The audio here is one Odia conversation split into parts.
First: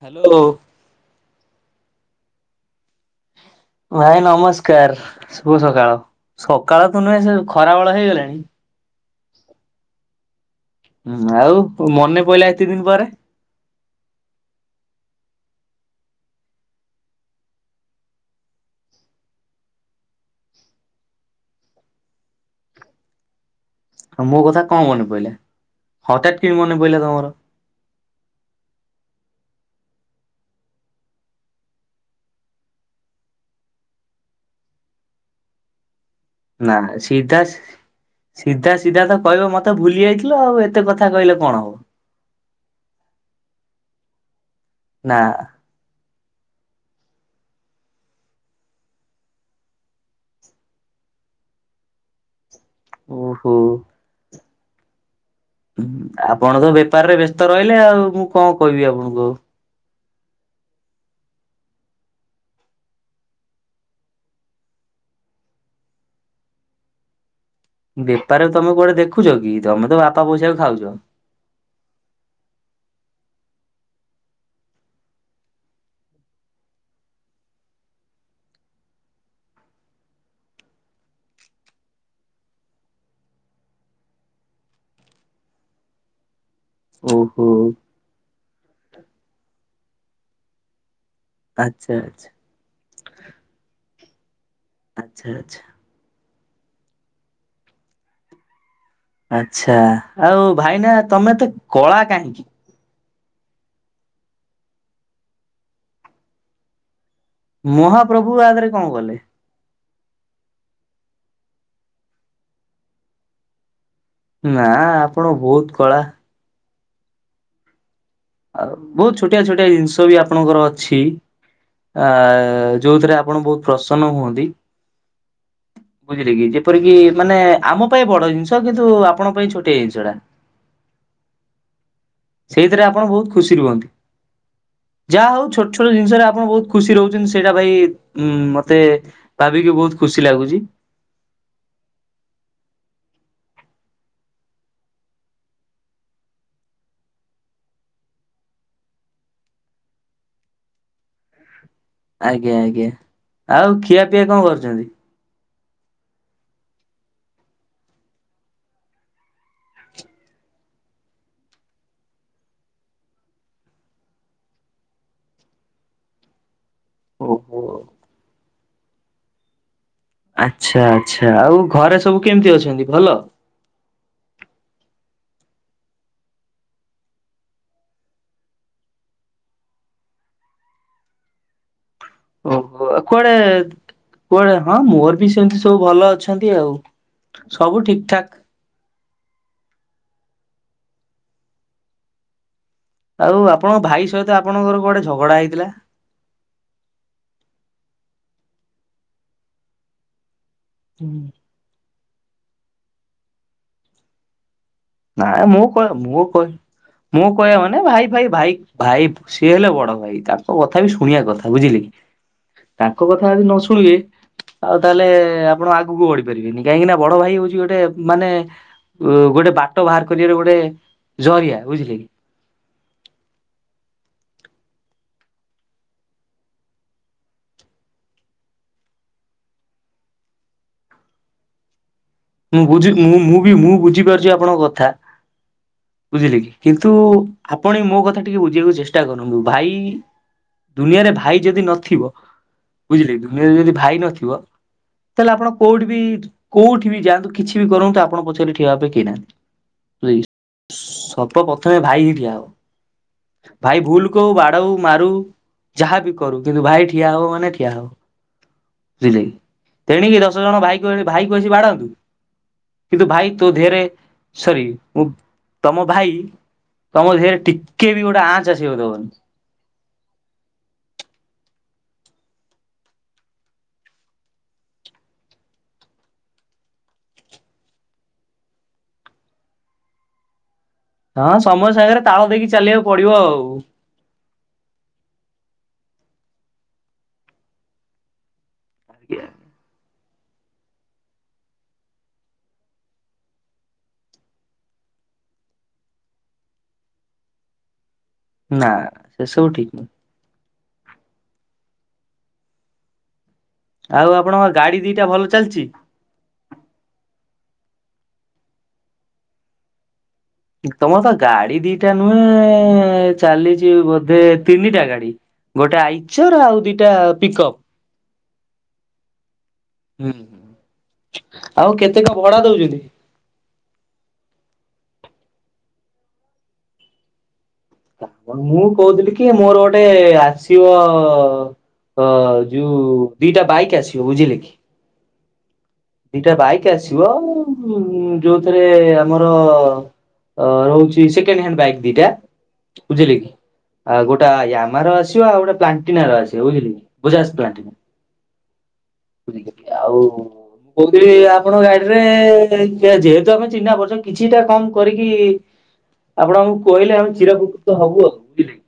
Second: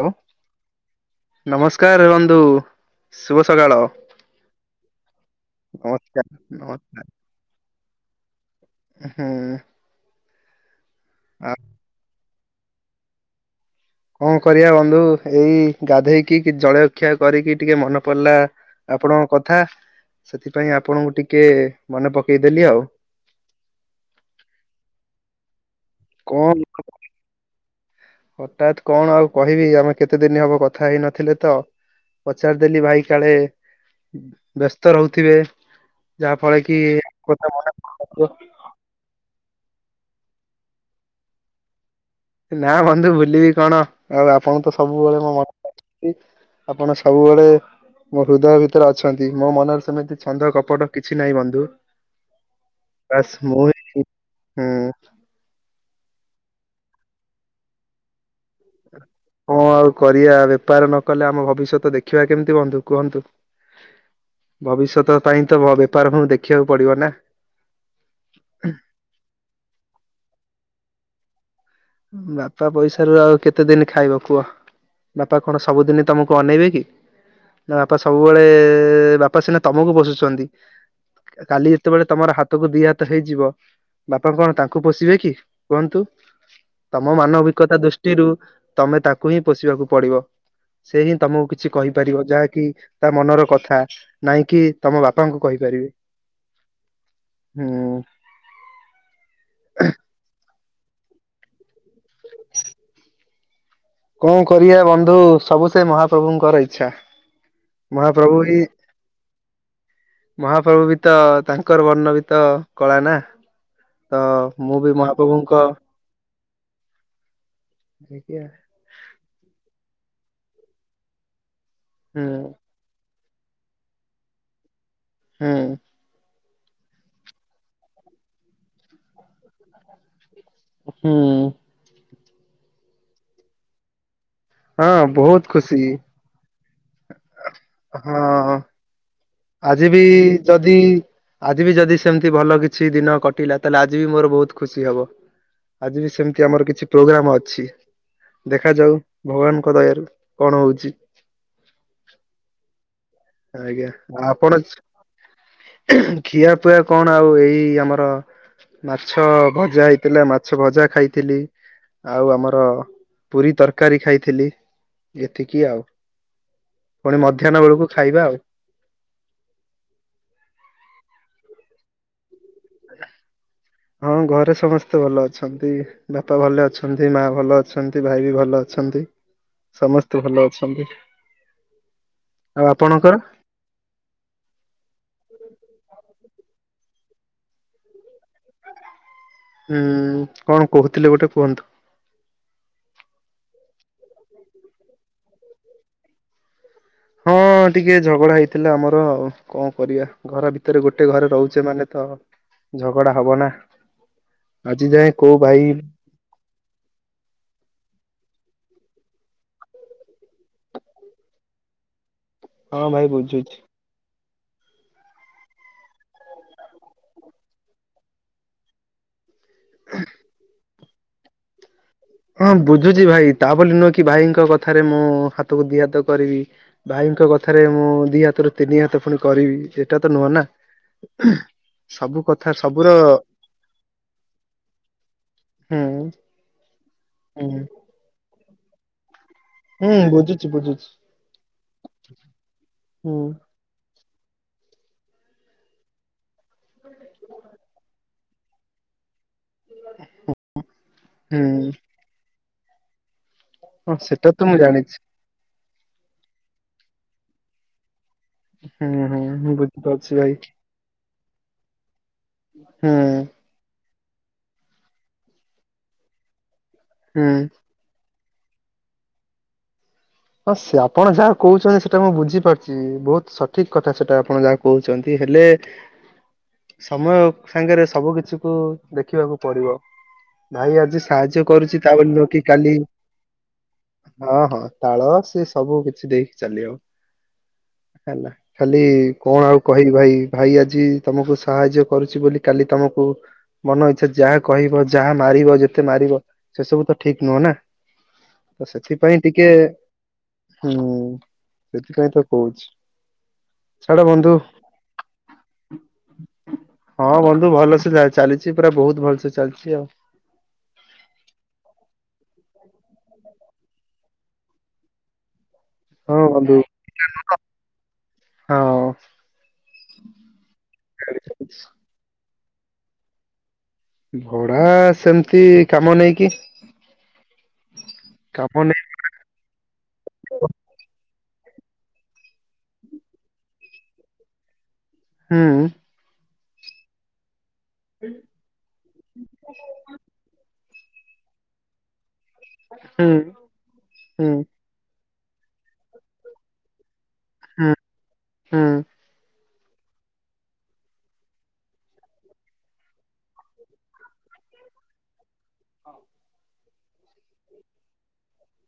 ହାଲୋ ହ୍ୟାଲୋ ନମସ୍କାର ବନ୍ଧୁ ଶୁଭସକାଳ। ଭାଇ ନମସ୍କାର ଶୁଭ ସକାଳ ନମସ୍କାର ସକାଳ ତ ନମସ୍କାର ନୁହେଁ ସେ ଖରା ବେଳ ହେଇଗଲାଣି ହୁଁ ହୁଁ ଆଉ ମନେ ପଡିଲା ଏତି ଦିନ ପରେ। କଣ କରିବା ବନ୍ଧୁ ଏଇ ଗାଧେଇକି କି ଜଳଖିଆ କରିକି ଟିକେ ମନେ ପଡିଲା ଆପଣଙ୍କ କଥା ସେଥିପାଇଁ ଆପଣଙ୍କୁ ଟିକେ ମନେ ପକେଇଦେଲି ଆଉ। ଆଉ ମୋ କଥା କଣ ମନେ ପଡିଲା? କଣ ହଠାତ୍ କଣ ଆଉ କହିବି ଆମେ କେତେ ଦିନ ହବ କଥା ହେଇନଥିଲେ ତ ପଚାରିଦେଲି ଭାଇ କାଳେ ବ୍ୟସ୍ତ ରହୁଥିବେ। ଯାହା ଫଳରେ ନା କି ସିଧା କଥା ମନେ ପଡୁ। ସି ସିଧା କହିବ ମତେ ମତେ ଭୁଲି ଯାଇଥିଲ ଆଉ ଏତେ କଥା କହିଲେ କଣ ହବ। ନା ବନ୍ଧୁ ଭୁଲିବି କଣ ଆଉ ଆପଣଙ୍କୁ ତ ନା ସବୁବେଳେ ମୋ ମନ ରେ ଅଛନ୍ତି। ଆପଣ ସବୁବେଳେ ମୋ ହୃଦୟ ଭିତରେ ଅଛନ୍ତି। ମୋ ମନରେ ସେମିତି ଛନ୍ଦ କପଟ କିଛି ନାହିଁ ବନ୍ଧୁ। [inaudible] ବାସ୍ ଓହୋ। [unintelligible] ହୁଁ। ଆପଣ ତ ବେପାରରେ ବ୍ୟସ୍ତ ରହିଲେ ଆଉ ମୁଁ କଣ କହିବି ଆପଣଙ୍କୁ ଆଉ। ଆଉ କଣ କରିବା ବେପାର ନକଲେ ଆମ ଭବିଷ୍ୟତ ଦେଖିବା କେମିତି ବନ୍ଧୁ କୁହନ୍ତୁ। ଭବିଷ୍ୟତ ପାଇଁ ତ ବେପାର କୁ ଦେଖିବାକୁ ପଡିବ ନା। ବେପାରରେ ତମେ କୁଆଡେ ଦେଖୁଛ କି ତମେ ତ ବାପା ପଇସାକୁ ଖାଉଛ। ବାପା ପଇସାରୁ ଆଉ କେତେ ଦିନ ଖାଇବ କୁହ। ବାପା କଣ ସବୁଦିନ ତମକୁ ଅନେଇବେ କି? ନା ବାପା ସବୁବେଳେ ବାପା ସିନା ତମକୁ ପୋଷୁଛନ୍ତି। କାଲି ଯେତେବେଳେ ତମର ହାତକୁ ଦି ହାତ ହେଇଯିବ ବାପା କଣ ତାଙ୍କୁ ପୋଷିବେ କି କୁହନ୍ତୁ? ତମ ଓହୋ ମାନବିକତା ଦୃଷ୍ଟିରୁ ତମେ ତାକୁ ହିଁ ପୋଷିବାକୁ ପଡିବ। ସେ ହିଁ ତମକୁ କିଛି ଆଚ୍ଛା କହିପାରିବ। ଆଚ୍ଛା। ଯାହାକି ତା ମନର କଥା ନାଇଁ କି ତମ ଆଚ୍ଛା ବାପାଙ୍କୁ ଆଚ୍ଛା କହିପାରିବେ। ହୁଁ। ଆଛା। ଆଉ ଭାଇନା ତମେ ଏତେ କଳା କାହିଁକି? କଣ କରିବା ବନ୍ଧୁ ସବୁ ସେ ମହାପ୍ରଭୁଙ୍କର ଇଚ୍ଛା। ମହାପ୍ରଭୁ ଆ ଦିହ ରେ କଣ କଲେ? ମହାପ୍ରଭୁ ବି ତ ତାଙ୍କର ବର୍ଣ୍ଣ ବି ତ କଳା ନା। ତ ନା ମୁଁ ବି ଆପଣ ମହାପ୍ରଭୁଙ୍କ ବହୁତ କଳା ଦେଖିଆ। ଆଉ ବହୁତ ଛୋଟିଆ ଛୋଟିଆ ଜିନିଷ ବି ଆପଣଙ୍କର ଅଛି। ଆ ହୁଁ ଯୋଉଥିରେ ଆ ଆପଣ ବହୁତ ପ୍ରସନ୍ନ ହୁଅନ୍ତି। ହୁଁ ବୁଝିଲେ କି ଯେ ଏପରିକି ମାନେ ଆମ ପାଇଁ ବଡ ଜିନିଷ କିନ୍ତୁ ଆପଣ ପାଇଁ ଛୋଟିଆ ଜିନିଷ ଟା। ହୁଁ। ସେଇଥିରେ ଆପଣ ବହୁତ ଖୁସି ରୁହନ୍ତି। ହଁ ଯାହା ବହୁତ ହଉ ଛୋଟ ଖୁସି ଛୋଟ ଜିନିଷରେ ଆପଣ ବହୁତ ଖୁସି ରହୁଛନ୍ତି ସେଇଟା ଭାଇ ଉ ହଁ ମତେ ଭାବିକି ଆଜି ବହୁତ ବି ଖୁସି ଲାଗୁଛି ଯଦି ଆଜି ବି ଯଦି ସେମିତି ଭଲ କିଛି ଦିନ କଟିଲା ତାହେଲେ ଆଜି ବି ମୋର ବହୁତ ଖୁସି ହବ। ଆଜି ବି ସେମିତି ଆମର କିଛି ପ୍ରୋଗ୍ରାମ ଅଛି। ଦେଖାଯାଉ ଭଗବାନଙ୍କ ଦୟାରୁ କଣ ହଉଛି। ଆଜ୍ଞା ଆଜ୍ଞା। ଆଉ ଆଜ୍ଞା ଖିଆପିଆ କଣ ଆପଣ କରିଛନ୍ତି? ଖିଆ ପିଆ କଣ ଆଉ ଏଇ ଆମର ମାଛ ଭଜା ହେଇଥିଲା ମାଛ ଭଜା ଖାଇଥିଲି। ଆଉ ଆମର ପୁରୀ ତରକାରୀ ଖାଇଥିଲି। ଏତିକି ଆଉ। ପୁଣି ମଧ୍ୟାହ୍ନ ଓହୋ। ବେଳକୁ [inaudible] ଆଚ୍ଛା ଆଚ୍ଛା। ଆଉ ଘରେ ସବୁ କେମିତି ଅଛନ୍ତି? ଭଲ। ହଁ ଘରେ ସମସ୍ତେ ଭଲ ଅଛନ୍ତି। ବାପା ଭଲ ଅଛନ୍ତି, ମା ଭଲ ଅଛନ୍ତି, ଭାଇ ବି ଭଲ ଅଛ ଅଛନ୍ତି। ସମସ୍ତେ ଭଲ ଅଛନ୍ତି। ଆଉ ଓହୋ ଆପଣଙ୍କର କୁଆଡେ କୁଆଡେ ହଁ ମୋର ବି ସେମତି ସବୁ ଭଲ ଅଛ ଅଛନ୍ତି ଆଉ। ସବୁ ଠିକ୍ ଠାକ୍। ହୁଁ, କଣ କହୁଥିଲେ ଗୋଟେ କୁହନ୍ତୁ। ଆଉ ଆପଣଙ୍କ ଭାଇ ସହିତ ଆପଣଙ୍କର କୁଆଡ଼େ ଝଗଡା ହେଇଥିଲା? ହଁ ଟିକେ ଝଗଡା ହେଇଥିଲା ଆମର ଆଉ। କଣ କରିବା ଘର ଭିତ ଭିତରେ ଗୋଟେ ଘରେ ରହୁଚେ ମାନେ ତ ଝଗଡା ହବ ନା। ଆଜି ଯାଏ ନା କୋଉ ଭାଇ ମୁଁ କହ ମୁଁ କହ ମୁଁ କହିବା ମାନେ ଭାଇ ଫାଇ ଭାଇ ଭାଇ ସିଏ ହେଲେ ବଡ ଭାଇ ତାଙ୍କ କଥା ବି ଶୁଣିବା କଥା ବୁଝିଲେ। ହଁ ଭାଇ ତାଙ୍କ କଥା ବୁଝୁଛି। ଆଜି ନ ଶୁଣିବେ ଆଉ ତାହେଲେ ଆପଣ ଆଗକୁ ବଢି ପାରିବେନି କାହିଁକି ନା ବଡ ଭାଇ ହଉଛି ଗୋଟେ ମାନେ ଉ ଗୋଟେ ବାଟ ବାହାର କରିବାର ଗୋଟେ ଜରିଆ ବୁଝିଲେ କି। ହଁ ବୁଝୁଛି ଭାଇ ତା ବୋଲି ନୁହେଁ କି ଭାଇଙ୍କ କଥାରେ ମୁଁ ହାତକୁ ଦି ହାତ କରିବି ଭାଇ ଙ୍କ କଥାରେ ମୁଁ ଦି ହାତରୁ ତିନି ହାତ ପୁଣି କରିବି ସେଟା ତ ନୁହଁ ନା। ସବୁ କଥା ମୁଁ ସବୁର ବୁଝି ମୁ ମୁଁ ବି ମୁଁ ବୁଝିପାରୁଛି ଆପଣଙ୍କ କଥା। ହୁଁ ବୁଝିଲେ କି କିନ୍ତୁ ହୁଁ ଆପଣଇ ମୋ କଥା ଟିକେ ବୁଝିବାକୁ ଚେଷ୍ଟା କର। ଭାଇ ହୁଁ ବୁଝୁଛି ବୁଝୁଛି ଦୁନିଆରେ ଭାଇ ଯଦି ନଥିବ ବୁଝିଲେ ହୁଁ ଦୁନିଆରେ ଯଦି ଭାଇ ନଥି ତାହେଲେ ଆପଣ କୋଉଠି ବି କୋଉଠି କି ବି ଯାନ୍ତୁ କିଛି ବି କରନ୍ତୁ ଆପଣ ପଛରେ ଠିଆ ଭାବେ କି ନାହାନ୍ତି। ସବ ହୁଁ ପ୍ରଥମେ ଭାଇ ହି ଠିଆ ହବ। ଭାଇ ହଁ ଭୁଲ ସେଟା କହୁ ତ ମୁଁ ବାଡ଼ଉ ଜାଣିଛି ମାରଉ ଯାହାବି କରୁ କିନ୍ତୁ ଭାଇ ଠିଆ ହବ ମାନେ ଠିଆ ହବ। ହୁଁ ହୁଁ ମୁଁ ବୁଝିପାରୁଛି ତେଣିକି ଦଶ ଜଣ ଭାଇ କୁ ଏଣେ ଭାଇ କସି ବାଡାନ୍ତୁ ହୁଁ କିନ୍ତୁ ଭାଇ ତୋ ଧେରେ ସରି ଉ ତମ ଭାଇ ତମ ହୁଁ। ଦେହରେ ଟିକେ ବି ଗୋଟେ ଆଞ୍ଚ ଚାଷିବାକୁ ଦବନି। ହଁ ସେ ଆପଣ ଯାହା କହୁଛନ୍ତି ସେଟା ମୁଁ ବୁଝିପାରୁଚି ବହୁତ ସଠିକ କଥା ସେଟା ଆପଣ ଯାହା କହୁଛନ୍ତି ହେଲେ ସମୟ ସାଙ୍ଗରେ ସବୁ କିଛି କୁ ଦେଖିବାକୁ ପଡିବ। ନାଇଁ ଆଜି ହଁ ସାହାଯ୍ୟ ସମୟ କରୁଛି ତା ସାଙ୍ଗରେ ବୋଲି ତାଳ ନ କି ଦେଇକି କାଲି ଚାଲିବାକୁ ପଡିବ ଆଉ। ହଁ ହଁ। ହଁ ସେ ସବୁ କିଛି ଦେଇକି ଚାଲିଅ ହେଲା। ଖାଲି କଁ ଆଉ କହିବି ଭାଇ। ଭାଇ ଆଜି ତମକୁ ସାହାଯ୍ୟ କରୁଛି ବୋଲି କାଲି ତମକୁ ମନ ଇଛା ଯାହା କହିବ ଯାହା ମା ମାରିବ ଯେତେ ମାରିବ ସେ ସବୁ ତ ଠିକ ନୁହଁ ନା ତ ନା ସେଥିପାଇଁ ସେ ସବୁ ଟିକେ ଠିକ ନୁହେଁ। ହୁଁ ସେଥିପାଇଁ ତ କହୁଛି। ଛାଡ ଆଉ ବନ୍ଧୁ ଆପଣଙ୍କ ଗାଡି ଦିଟା ଭଲ ଚାଲଛି। ସୁ ଭଲସେ ଚା ଚାଲିଛି ପୁରା ବହୁତ ଭଲସେ ଚାଲିଛି ଆଉ। ତମର ତ ଗାଡି ଦିଟା ନୁହେଁ ଚାଲିଛି ବୋଧେ ତିନିଟା ଗାଡି। ଗୋଟେ ଆଇଚର ବନ୍ଧୁ ଆଉ ଦିଟା ପିକ୍ଅପ। ହଁ। ହୁଁ ହୁଁ ହଁ ଆଉ କେତେ କ ଭଡା ଦଉଛନ୍ତି? ଭଡା ସେମିତି କାମ ନେଇକି। ତା ପଣ ମୁଁ କାମ ନେଇ କହୁଥିଲି କି ମୋର ଗୋଟେ ଆସିବ ଅ ଯୋଉ ଦିଟା ବାଇକ୍ ଆସିବ ବୁଝିଲେ କି। ହୁଁ। ଇଟା ବାଇକ୍ ଆସିବ ଉଁ ଯୋଉଥିରେ ଆମର ରହୁ ସେଇ ସେକେଣ୍ଡ ହ୍ୟାଣ୍ଡ ବାଇକ୍ ଦିଟା ହୁଁ ଉଜେଲେକି ଆଉ ଗୋଟା ହୁଁ ୟାମାର ଆସି ଚି ଆଉ ଗୋଟେ ପ୍ଲାଣ୍ଟିନାର ଆସିବ ବୁଝିଲ କି ବଜାଜ ପ୍ଲାଣ୍ଟିନା। ହୁଁ ହୁଁ ଆଉ କହୁଥିଲି ଆପଣଙ୍କ ଗାଡିରେ ଯେ ଯେହେତୁ ଆମେ ଚିହ୍ନା ପରିଛନ କିଛିଟା କମ କରିକି ଆପଣଙ୍କୁ କୁଇଲେ ଆଉ ଚିରାପକୃତ ହବୁ ଆଉ ବୁଝିଲେ କି।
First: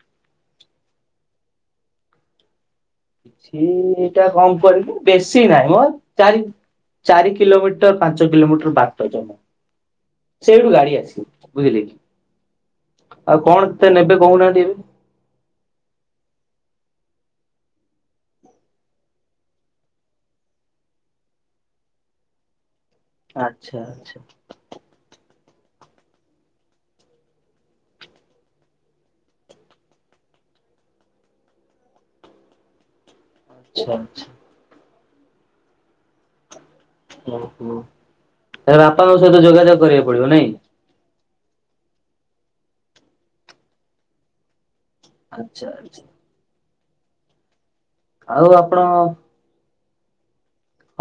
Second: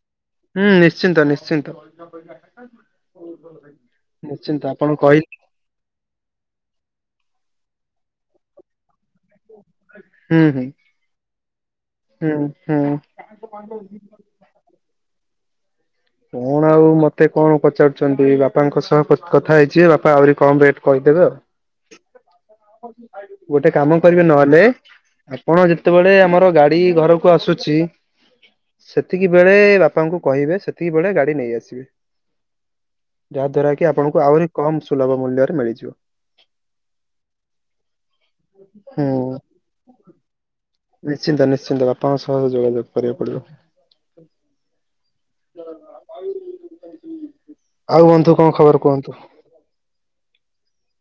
ହୁଁ ନିଶ୍ଚିନ୍ତ ନିଶ୍ଚିନ୍ତ। କିଛିଟା କମ ନିଶ୍ଚିନ୍ତ କରିଲୁ ଆପଣ କହିଲେ ବେଶୀ ନାଇ ମୋ। ଚାରି ଚାରି କିଲୋମିଟର ପାଞ୍ଚ କିଲୋମିଟର ବା ହୁଁ ହୁଁ ସେଉଠୁ ଗାଡି ଆସି ବୁଝିଲେ କି ହୁଁ ହୁଁ ଆଉ କଣ ତେ ନେବେ କହୁନାହାନ୍ତି ଏବେ। କଣ ଆଉ ମତେ କଣ ପଚାରୁଛନ୍ତି ବାପାଙ୍କ ସହ କ କଥା ହେଇଚିଏ ବାପା ଆହୁରି କମ ରେଟ କହି ହେଁବ ଗୋଟେ ଆଚ୍ଛା କାମ ଆଚ୍ଛା କରିବେ ନହେଲେ କଣ ଯେତେବେଳେ ଆମର ଗାଡି ଘରକୁ ଆସୁଚି ସେତିକି ବେଳେ ବାପାଙ୍କୁ କହିବେ ସେ ତୀକି ବେଳେ ଗାଡି ନେଇ ଆସିବେ ଯାହା ଦ୍ଵାରା କି ଆଚ୍ଛା ଆପଣଙ୍କୁ ଆଚ୍ଛା ଆହୁରି କମ୍ ସୁଲଭ ମୂଲ୍ୟରେ ମିଳିଯିବ। ଓହୋ ତାହେଲେ ବାପାଙ୍କ ହୁଁ ସହିତ ଯୋଗାଯୋଗ କରିବାକୁ ପଡିବ ନାଇଁ। ନିଶ୍ଚିନ୍ତ ନିଶ୍ଚିନ୍ତ ବାପାଙ୍କ ଶହ ଯୋଗାଯୋଗ କରିବାକୁ ପଡିବ। ଆଚ୍ଛା ଆଛା। ଆଉ ବନ୍ଧୁ କଁ ଆପଣ ଖବର କୁହନ୍ତୁ।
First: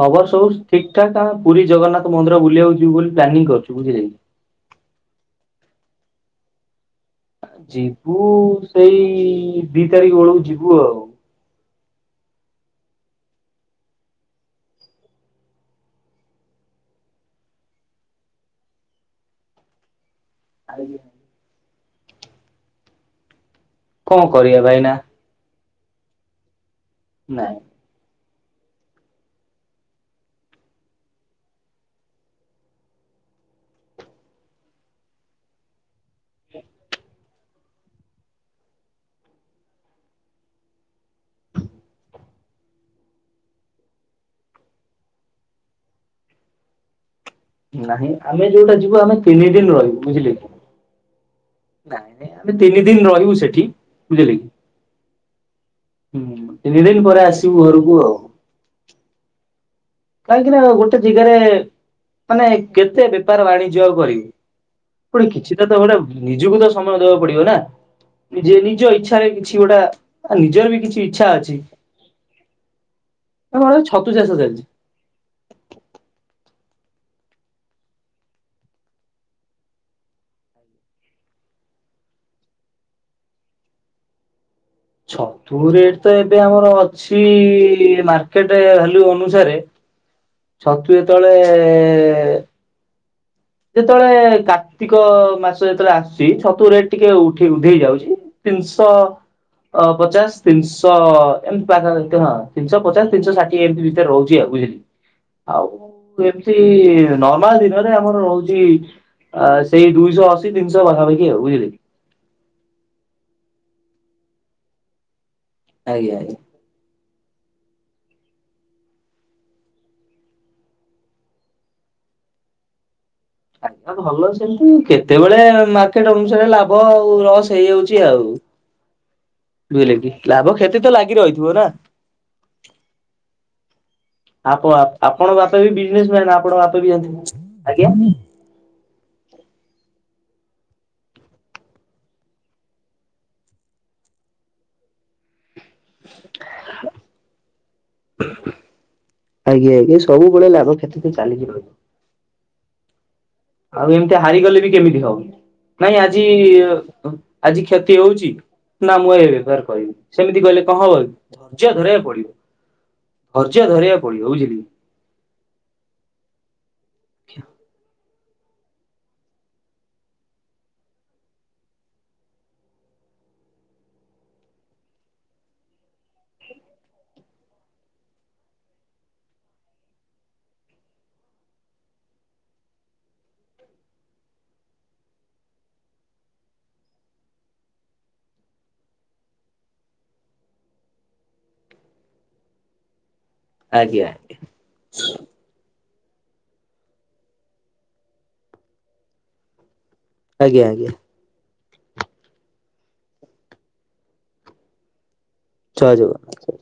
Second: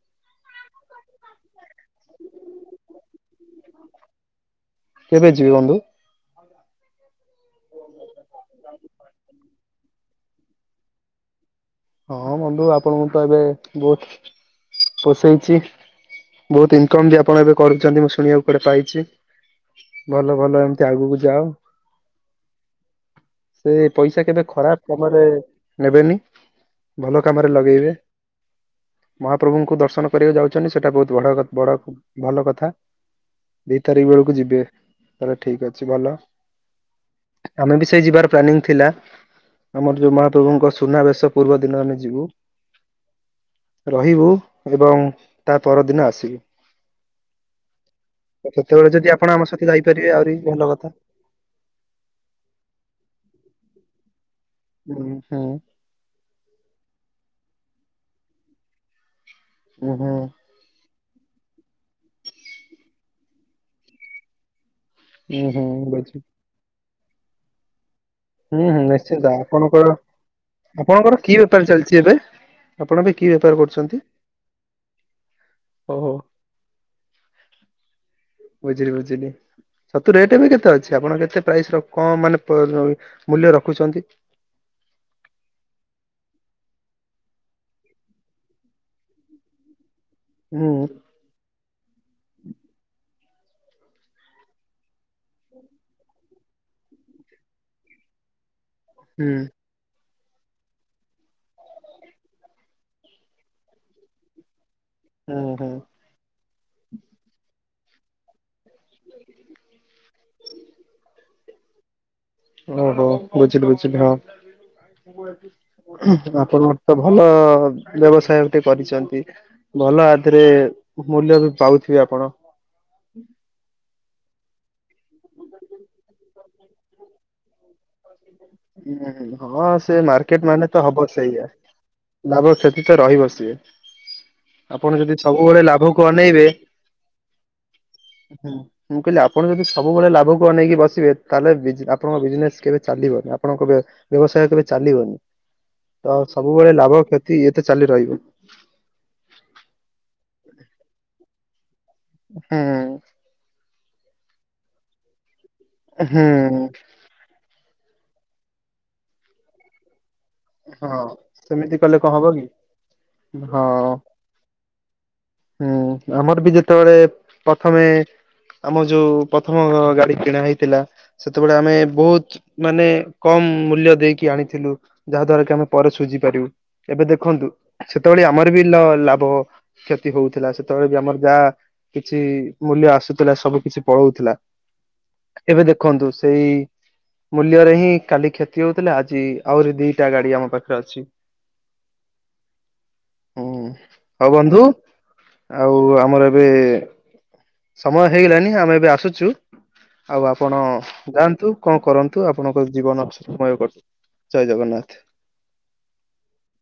ଖବର ସବୁ ଠିକ ଠାକ ଆମେ ପୁରୀ ଜଗନ୍ନାଥ ମନ୍ଦିର ବୁଲିବାକୁ ଯିବୁ ବୋଲି ପ୍ଲାନିଂ କରୁଛୁ ବୁଝିଲେକି। କେବେ ଯିବେ ବନ୍ଧୁ? ଯିବୁ ସେଇ ଦି ତାରିଖ ବେଳକୁ ଯିବୁ ଆଉ। ହଁ ବନ୍ଧୁ ଆପଣଙ୍କୁ ତ ଏବେ ବହୁତ ପୋଷଉଛି। ବହୁତ ଇନକମ ବି ଆପଣ ଏବେ କରୁଛନ୍ତି ମୁଁ ଶୁଣିବାକୁ କୁଆଡେ ପାଇଛି। ଭଲ ଭଲ ଏମିତି ଆଗକୁ ଯାଅ। ସେ କଣ ପଇସା କେବେ କରିବା ଖରାପ ଭାଇନା କାମରେ ନେବେନି ଭଲ କାମରେ ନାଇଁ ଲଗେଇବେ। ମହାପ୍ରଭୁଙ୍କୁ ଦର୍ଶନ କରିବାକୁ ଯାଉଛନ୍ତି ସେଇଟା ବହୁତ ଭଡ ବଡ ଭଲ କଥା। ଦି ତାରିଖ ବେଳକୁ ଯିବେ ତାହେଲେ ଠିକ ଅଛି ଭଲ। ଆମେ ବି ସେଇ ଯିବାର ପ୍ଲାନିଂ ଥିଲା ଆମର ଯୋଉ ମହାପ୍ରଭୁଙ୍କ ସୁନାବେଶ। ପୂର୍ବ ଦିନ ଆମେ ଯିବୁ। ରହିବୁ ଏବଂ ତା ପରଦିନ ଆସିବୁ। ନାହିଁ ଆମେ ତ ଯୋଉଟା ସେତେବେଳେ ଯିବୁ ଯଦି ଆମେ ଆପଣ ତିନି ଆମ ଦିନ ସାଥେ ରହିବୁ ଯାଇପାରିବେ ବୁଝିଲେ ଆହୁରି କି। ଭଲ କଥା। ନାଇଁ ନାଇଁ ଆମେ ତିନି ଦିନ ରହିବୁ ସେଠି ବୁଝିହେଲା କି। ହୁଁ ହୁଁ। ହୁଁ ତିନି ଦିନ ପରେ ଆସିବୁ ଘରକୁ ଆଉ। ଉଁ ହୁଁ କାହିଁକି ନା ଗୋଟେ ଜାଗାରେ ମାନେ କେତେ ବେପାର ବାଣିଜ୍ୟ ଆଉ କରିବୁ। ପଣି ଉଁ କିଛିଟା ହୁଁ ତ ଗୋଟ ବୁଝି ନିଜକୁ ତ ସମୟ ଦବାକୁ ପଡିବ ନା। ନିଜେ ହୁଁ ହୁଁ ନିଜ ନିଶ୍ଚିନ୍ତ ଇଚ୍ଛାରେ କିଛି ଗୋଟା ଆପଣଙ୍କର ଆଉ ନିଜର ବି କିଛି ଆପଣଙ୍କର ଇଚ୍ଛା କି ଅଛି। ବେପାର ଚାଲିଛି ଏବେ ଆପଣ ଏବେ କି ବେପାର ଆମର କରୁଛନ୍ତି ଛତୁ ଚାଷ ଚାଲିଛି। ଓହୋ। ବୁଝିଲି ବୁଝିଲି। ଛତୁ ରେଟ ଏବେ କେତେ ଅଛି ଆପଣ କେତେ ପ୍ରାଇସ ର କଁ ମାନେ ମୂଲ୍ୟ ରଖୁଛନ୍ତି। [inaudible] ଛତୁ ରେଟ ତ ଏବେ ଆମର ଅଛି ମାର୍କେଟ ଭାଲ୍ୟୁ ଅନୁସାରେ। ହୁଁ ଛତୁ ଯେତେବେଳେ। ଯେତେବେଳେ କାର୍ତ୍ତିକ ମାସ ଯେତେବେଳେ ଆସୁଛି ଛତୁ ରେଟ ଟିକେ ଉଠି ଉଧେଇ ଯାଉଛି। ତିନିଶ ହୁଁ ଅ ପଚାଶ। ତିନିଶ ଏମତି ପାଖା ହଁ ତିନିଶ ପଚାଶ ତିନିଶହ ଷାଠିଏ ଏମିତି ଭିତରେ ରହୁଛି ଆଉ ବୁଝିଲେ କି। ହୁଁ ଆଉ ହୁଁ। ଏମତି ନର୍ମାଲ ଦିନରେ ଆମର ର ହୁଚି ସେଇ ଦୁଇଶ ଅଶି ତିନିଶ ପାଖାପାଖି ଆଉ ବୁଝିଲେ କି। ଓହୋ ବୁଝିଲି ବୁଝିଲି ହଁ ଆଜ୍ଞା ଆଜ୍ଞା। ଆପଣ। ତ ଭଲ ବ୍ୟବସାୟ ଗୋଟେ କରିଛନ୍ତି ଭଲ ଆଧିଏରେ ମୂଲ୍ୟ ବି ପାଉ ଥିବେ ଆପଣ। ଆଜ୍ଞା ଭଲ ସେମତି କେତେବେଳେ ମାର୍କେଟ ଅନୁସାରେ ଲାଭ ଆଉ ଲସ ହେଇଯାଉଛି। ଚି ଆଉ। ହୁଁ ହଁ ବୁଝିଲେ ସେ କି ଲାଭ ମାର୍କେଟ ମାନେ କ୍ଷତି ତ ହବ ଲାଗି ସେଇଆ ରହିଥିବ ନା। ଲାଭ କ୍ଷତି ତ ରହିବ ସିଏ। ଆପ ଆପଣ ଯଦି ଆପଣଙ୍କ ସବୁବେଳେ ବାପ ବି ଲାଭକୁ ବିଜନେସ ମ୍ୟାନ୍ ଅନେଇବେ ଆପଣଙ୍କ ବାପା ବି ଏମତି ଆଜ୍ଞା। ହୁଁ ମୁଁ କହିଲି ଆପଣ ଯଦି ସବୁବେଳେ ଲାଭକୁ ଅନେଇକି ବସିବେ ତାହେଲେ ବୀଜ ଆପଣଙ୍କ ବିଜନେସ୍ କେବେ। ଚାଲିବନି ଆପଣଙ୍କ ବ୍ୟ ବ୍ୟବସାୟ କେବେ ଚାଲିବନି। ତ ସବୁବେଳେ ଲାଭ କ୍ଷତି ଇଏ ତ ଚାଲି ରହିବ। ଆଜ୍ଞା ଆଜ୍ଞା ସବୁବେଳେ ଲାଭ କ୍ଷତି ତ ଚାଲିିକି ରହିବ। ହୁଁ। ଆଉ ଏମିତି ହାରିଗଲେ ବି କେମିତି ହବ ନାଇଁ ଆଜି ହୁଁ ଆଜି କ୍ଷତି ହଉଛି ନା ମୁଁ ଏ ବେପାର କହିବି। ସେମିତି କହିଲେ କଣ ହବ ହଁ। ଧର୍ଯ୍ୟା ସେମିତି କଲେ ଧରିବାକୁ କଣ ହବ ପଡିବ କି ହଁ ଧର୍ଯ୍ୟା ଧରିବାକୁ ପଡିବ ବୁଝିଲେ କି? ହୁଁ ଆମର ବି ଯେତେବେଳେ ପ୍ରଥମେ ଆମ ଯୋଉ ପ୍ରଥମ ଗାଡି କିଣା ହେଇଥିଲା ସେତେବେଳେ ଆମେ ବହୁତ ମାନେ କମ୍ ମୂଲ୍ୟ ଦେଇକି ଆଣିଥିଲୁ ଯାହା ଦ୍ଵାରା କି ଆମେ ପରେ ସୁଝି ପାରିବୁ ଏବେ ଦେଖନ୍ତୁ ସେତେବେଳେ ଆମର ଲାଭ ହଉଥିଲା ସେତେବେଳେ ବି ଆମର ଯାହା କିଛି ମୂଲ୍ୟ ଆସୁଥିଲା ସବୁ କିଛି ପଳଉଥିଲା। ଏବେ ଦେଖନ୍ତୁ ସେଇ ମୂଲ୍ୟରେ ହିଁ କାଲି କ୍ଷତି ହଉଥିଲା ଆଜି ଆହୁରି ଦିଟା ଗାଡି ଆମ ପାଖରେ ଅଛି। [inaudible] ଆଜ୍ଞା ହଉ ଆଜ୍ଞା। ବନ୍ଧୁ ଆଉ ଆମର ଏବେ ସମୟ ହେଇଗଲାଣିି ଆମେ ଏବେ ଆସୁଛୁ। ଆଉ ଆପଣ ଆଜ୍ଞା ଆଜ୍ଞା ଜୟ ଯାଆନ୍ତୁ। କଣ କରନ୍ତୁ ଆପଣଙ୍କ ଜୀବନସମୟ ଜୟ ଜଗନ୍ନାଥ। ଜୟ ଜଗନ୍ନାଥ।